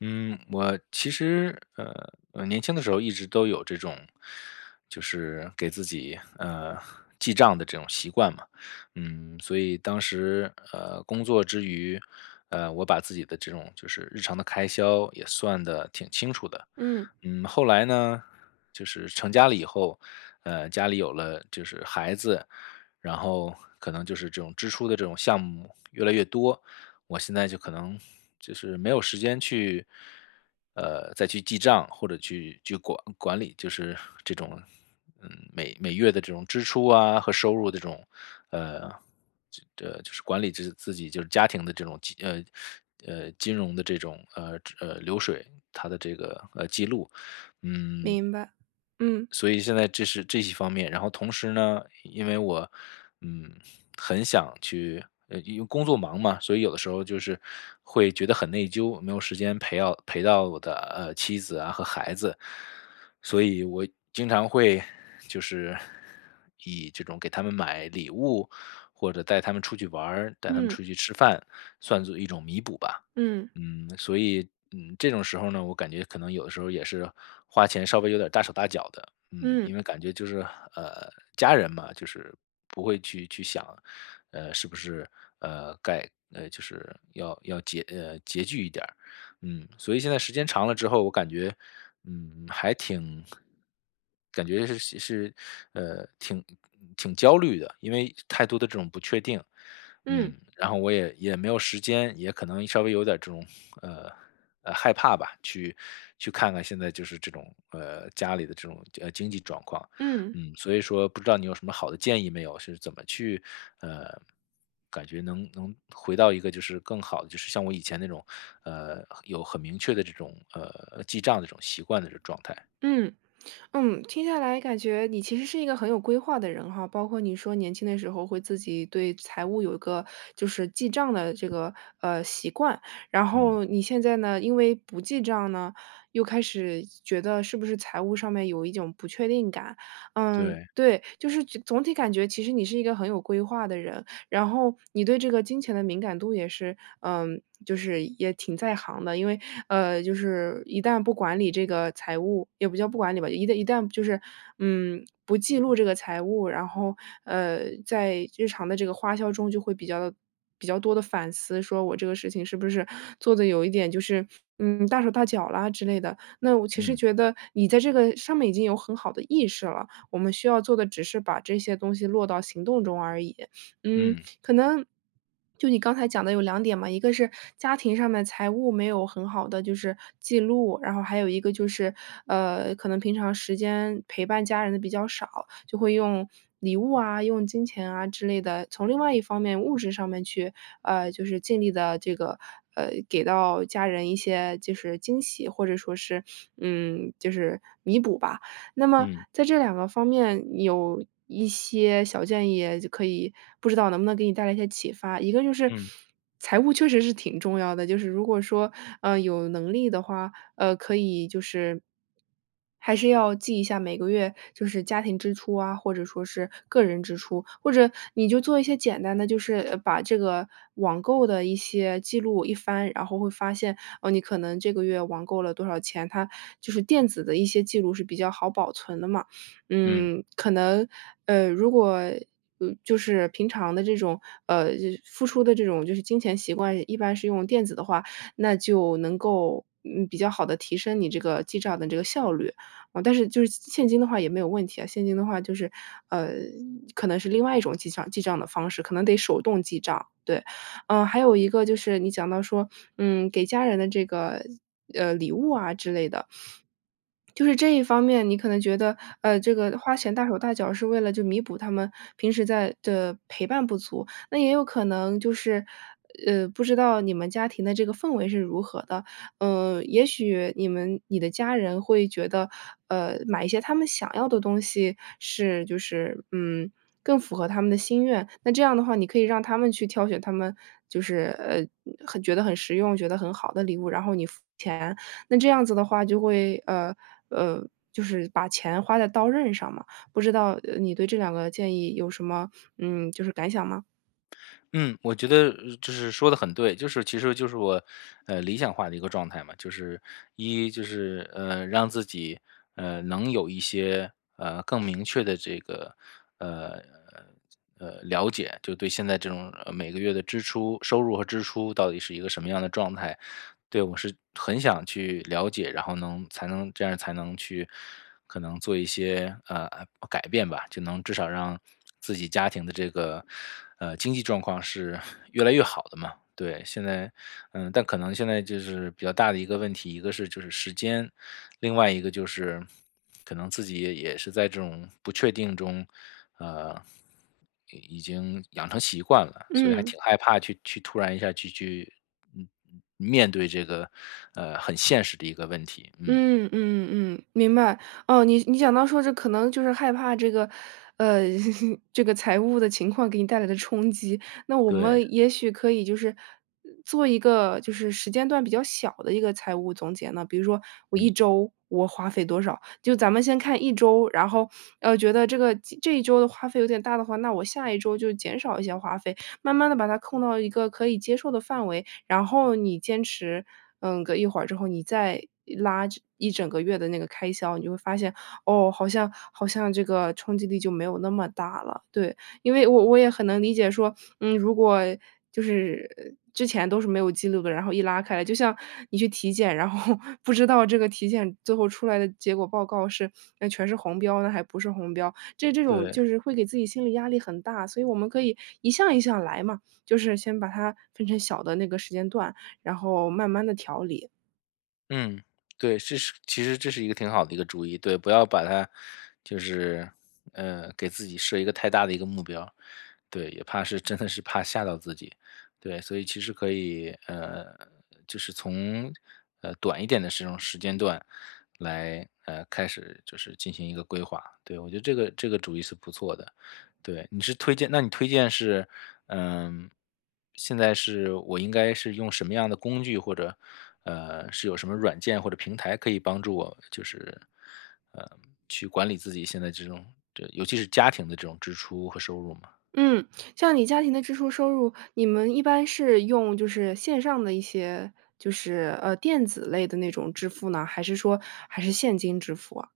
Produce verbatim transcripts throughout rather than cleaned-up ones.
嗯，我其实呃，呃年轻的时候一直都有这种，就是给自己呃记账的这种习惯嘛。嗯，所以当时呃工作之余，呃我把自己的这种就是日常的开销也算的挺清楚的。嗯，嗯，后来呢，就是成家了以后，呃，家里有了就是孩子，然后可能就是这种支出的这种项目越来越多。我现在就可能就是没有时间去，呃，再去记账或者去去管管理，就是这种，嗯，每每月的这种支出啊和收入的这种，呃，这这就是管理自自己就是家庭的这种金呃呃金融的这种呃呃流水，它的这个呃记录。嗯，明白。嗯所以现在这是这些方面，然后同时呢，因为我，嗯，很想去，呃，因为工作忙嘛，所以有的时候就是会觉得很内疚，没有时间陪到陪到我的呃妻子啊和孩子，所以我经常会就是以这种给他们买礼物，或者带他们出去玩儿，带他们嗯出去吃饭，算作一种弥补吧。嗯嗯，所以嗯，这种时候呢，我感觉可能有的时候也是花钱稍微有点大手大脚的。嗯，嗯因为感觉就是呃，家人嘛，就是不会去去想，呃，是不是呃该呃就是要要拮呃拮据一点儿。嗯，所以现在时间长了之后，我感觉嗯还挺，感觉是是是呃挺挺焦虑的，因为太多的这种不确定。嗯嗯，然后我也也没有时间，也可能稍微有点儿这种呃呃，害怕吧，去去看看现在就是这种，呃，家里的这种，呃，经济状况。嗯嗯，所以说不知道你有什么好的建议没有？是怎么去，呃，感觉能能回到一个就是更好的，就是像我以前那种，呃，有很明确的这种，呃，记账的这种习惯的这种状态。嗯嗯，听下来感觉你其实是一个很有规划的人哈，包括你说年轻的时候会自己对财务有一个就是记账的这个呃习惯，然嗯，后你现在呢，因为不记账呢，又开始觉得是不是财务上面有一种不确定感，嗯，对，对，就是总体感觉其实你是一个很有规划的人，然后你对这个金钱的敏感度也是，嗯，就是也挺在行的。因为，呃，就是一旦不管理这个财务，也不叫不管理吧，一旦一旦就是，嗯，不记录这个财务，然后，呃，在日常的这个花销中就会比较的比较多的反思，说我这个事情是不是做的有一点就是，嗯，大手大脚啦之类的。那我其实嗯，觉得你在这个上面已经有很好的意识了，我们需要做的只是把这些东西落到行动中而已。嗯，嗯，可能就你刚才讲的有两点嘛，一个是家庭上面财务没有很好的就是记录，然后还有一个就是，呃，可能平常时间陪伴家人的比较少，就会用礼物啊、用金钱啊之类的，从另外一方面物质上面去，呃，就是尽力的这个，呃，给到家人一些就是惊喜，或者说是，嗯，就是弥补吧。那么嗯，在这两个方面有一些小建议，就可以不知道能不能给你带来一些启发。一个就是嗯，财务确实是挺重要的，就是如果说，呃，有能力的话，呃，可以就是还是要记一下每个每个月就是家庭支出啊，或者说是个人支出，或者你就做一些简单的，就是呃把这个网购的一些记录一翻，然后会发现哦，你可能这个月网购了多少钱，它就是电子的一些记录是比较好保存的嘛。嗯。嗯，可能呃，如果呃，就是平常的这种呃付出的这种就是金钱习惯，一般是用电子的话，那就能够嗯比较好的提升你这个记账的这个效率。哦，但是就是现金的话也没有问题啊，现金的话就是，呃，可能是另外一种记账记账的方式，可能得手动记账，对。嗯，还有一个就是你讲到说，嗯，给家人的这个，呃，礼物啊之类的，就是这一方面，你可能觉得，呃，这个花钱大手大脚是为了就弥补他们平时在的陪伴不足，那也有可能就是，呃，不知道你们家庭的这个氛围是如何的。呃，也许你们你的家人会觉得，呃，买一些他们想要的东西是就是，嗯，更符合他们的心愿。那这样的话，你可以让他们去挑选他们就是，呃，很觉得很实用，觉得很好的礼物，然后你付钱。那这样子的话就会，呃，呃，就是把钱花在刀刃上嘛，不知道，呃你对这两个建议有什么，嗯，就是感想吗？嗯，我觉得呃就是说的很对，就是其实就是我，呃，理想化的一个状态嘛。就是一就是呃，让自己呃能有一些呃更明确的这个呃呃了解，就对现在这种呃每个月的支出、收入和支出到底是一个什么样的状态。对我是很想去了解，然后能才能这样才能去可能做一些呃改变吧，就能至少让自己家庭的这个，呃，经济状况是 越来越好的嘛。对，现在嗯，但可能现在就是比较大的一个问题，一个是就是时间，另外一个就是可能自己也也是在这种不确定中，呃，已已经养成习惯了，所以还嗯。挺害怕去去突然一下去去，嗯，面对这个，呃，很现实的一个问题。嗯，嗯嗯嗯，明白。哦，你你讲到说这可能就是害怕这个，呃，这个财务的情况给你带来的冲击，那我对，们也许可以就是做一个就是时间段比较小的一个财务总结呢。比如说我一嗯，周我花费多少，就咱们先看一周，然后，呃，觉得这个这一周的花费有点大的话，那我下一周就减少一些花费，慢慢的把它控到一个可以接受的范围。然后你坚持，嗯，个一会儿之后，你再拉这一整个月的那个开销，你就会发现，哦，好像好像这个冲击力就没有那么大了。对，因为我我也很能理解说，嗯，如果就是之前都是没有记录的，然后一拉开来，就像你去体检，然后 不知道这个体检最后出来的结果报告是，那全是红标呢，还不是红标，这这种对。就是会给自己心理压力很大，所以我们可以一项一项来嘛。就是先把它分成小的那个时间段，然后慢慢的调理。嗯，对，这是其实这是一个挺好的一个主意。对，不要把它就是，呃，给自己设一个太大的一个目标。对，也怕是真的是怕吓到自己。对，所以其实可以，呃，就是从呃短一点的这种时间段来，呃，开始就是进行一个规划。对，我觉得这个这个主意是不错的。对，你是推荐那你推荐是，嗯，现在是我应该是用什么样的工具，或者，呃，是有什么软件或者平台可以帮助我，就是，呃，去管理自己现在这种这尤其是家庭的这种支出和收入吗？嗯，像你家庭的支出收入，你们一般是用就是线上的一些就是，呃，电子类的那种支付呢？还是说还是现金支付啊？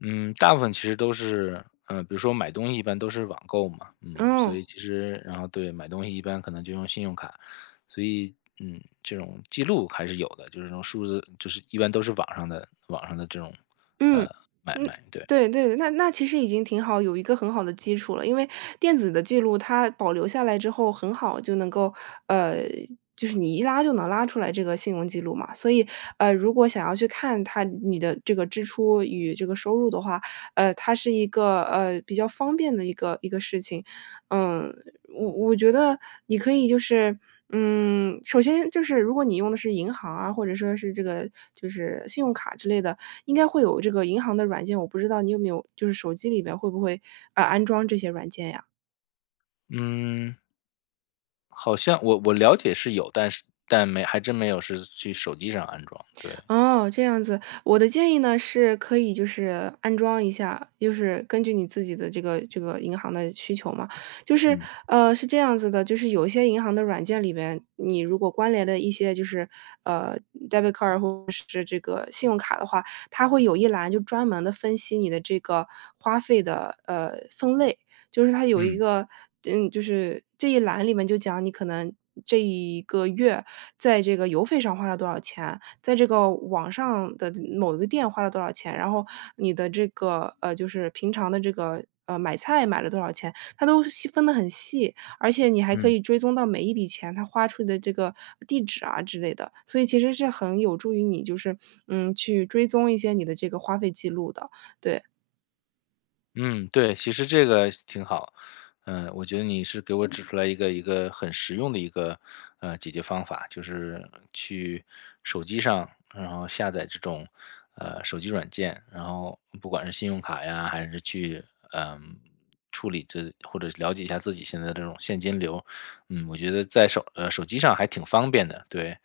嗯，大部分其实都是，嗯，比如说买东西一般都是网购嘛。嗯，所嗯。以其实然后对，买东西一般可能就用信用卡，所以嗯，这种记录还是有的，就是这种数字，就是一般都是网上的网上的这种，呃，嗯，买嗯，卖，对。对对对那那其实已经挺好，有一个很好的基础了。因为电子的记录它保留下来之后，很好就能够呃，就是你一拉就能拉出来这个信用记录嘛。所以，呃，如果想要去看它你的这个支出与这个收入的话，呃，它是一个呃比较方便的一个一个事情。嗯，我我觉得你可以就是嗯，首先就是如果你用的是银行啊，或者说是这个就是信用卡之类的，应该会有这个银行的软件，我不知道你有没有，就是手机里边会不会呃安装这些软件呀？嗯，好像我我了解是有，但是但没还真没有是去手机上安装，对，哦，这样子，我的建议呢是可以就是安装一下，就是根据你自己的这个这个银行的需求嘛，就是嗯呃是这样子的，就是有一些银行的软件里边，你如果关联的一些就是呃 debit card 或者是这个信用卡的话，它会有一栏就专门的分析你的这个花费的呃分类，就是它有一嗯个嗯，就是这一栏里面就讲你可能这一个月在这个邮费上花了多少钱，在这个网上的某一个店花了多少钱，然后你的这个，呃，就是平常的这个，呃，买菜买了多少钱，它都细分的很细，而且你还可嗯。以追踪到每一笔钱它花出的这个地址啊之类的，所以其实是很有助于你就是，嗯，去追踪一些你的这个花费记录的，对。嗯，对，其实这个挺好。嗯，我觉得你是给我指出来一个一个很实用的一个呃解决方法，就是去手机上，然后下载这种呃手机软件，然后不管是信用卡呀，还是去嗯、处理这或者了解一下自己现在这种现金流。嗯，我觉得在手呃手机上还挺方便的，对。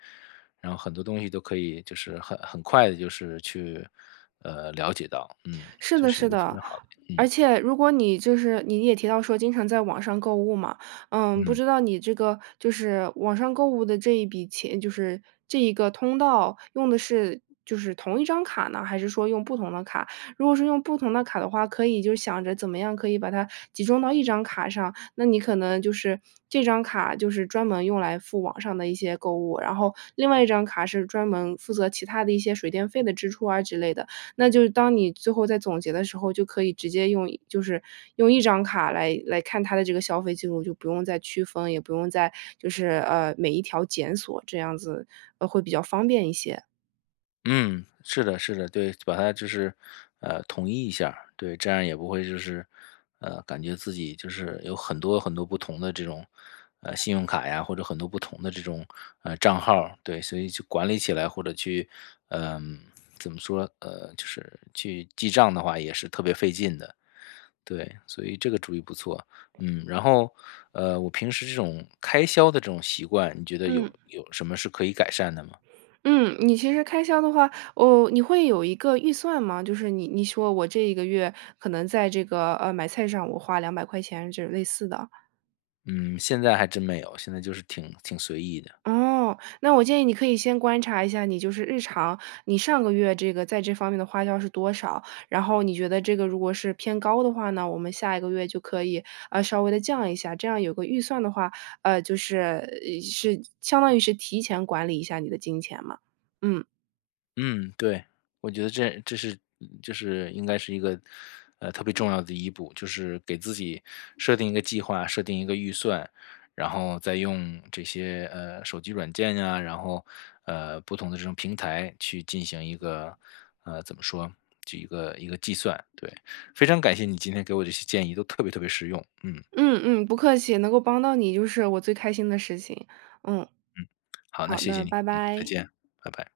然后很多东西都可以，就是很很快的，就是去呃了解到，嗯，是这的，是一是个非的。常好的。嗯而且如果你就是你也提到说经常在网上购物嘛，嗯，不嗯知道你这个就是网上购物的这一笔钱，就是这一个通道用的是就是同一张卡呢，还是说用不同的卡？如果是用不同的卡的话，可以就想着怎么样可以把它集中到一张卡上，那你可能就是这张卡就是专门用来付网上的一些购物，然后另外一张卡是专门负责其他的一些水电费的支出啊之类的。那就是当你最后在总结的时候，就可以直接用就是用一张卡来来看它的这个消费记录，就不用再区分，也不用再就是呃每一条检索这样子，呃会比较方便一些。嗯，是的，是的，对，把它就是呃统一一下儿，对，这样也不会就是呃感觉自己就是有很多很多不同的这种呃信用卡呀，或者很多不同的这种呃账号儿，对，所以就管理起来或者去嗯、怎么说呃就是去记账的话也是特别费劲的，对，所以这个主意不错。嗯，然后呃我平时这种开销的这种习惯，你觉得嗯有有什么是可以改善的吗？嗯，你其实开销的话，哦，你会有一个预算吗？就是你你说我这一个月可能在这个呃买菜上我花两百块钱，这类似的。嗯，现在还真没有，现在就是挺挺随意的。哦，那我建议你可以先观察一下，你就是日常，你上个月这个在这方面的花销是多少？然后你觉得这个如果是偏高的话呢，我们下一个月就可以呃稍微的降一下，这样有个预算的话，呃，就是呃是相当于是提前管理一下你的金钱嘛。嗯嗯，对，我觉得这这是就是应该是一个呃特别重要的一步，就是给自己设定一个计划，设定一个预算，然后再用这些呃手机软件呀，然后呃不同的这种平台去进行一个呃怎么说，就一个一个计算。对，非常感谢你今天给我这些建议，都特别特别实用。嗯，嗯嗯，不客气，能够帮到你就是我最开心的事情。嗯，好，那好谢谢的，你，拜嗯，再拜。见，拜拜。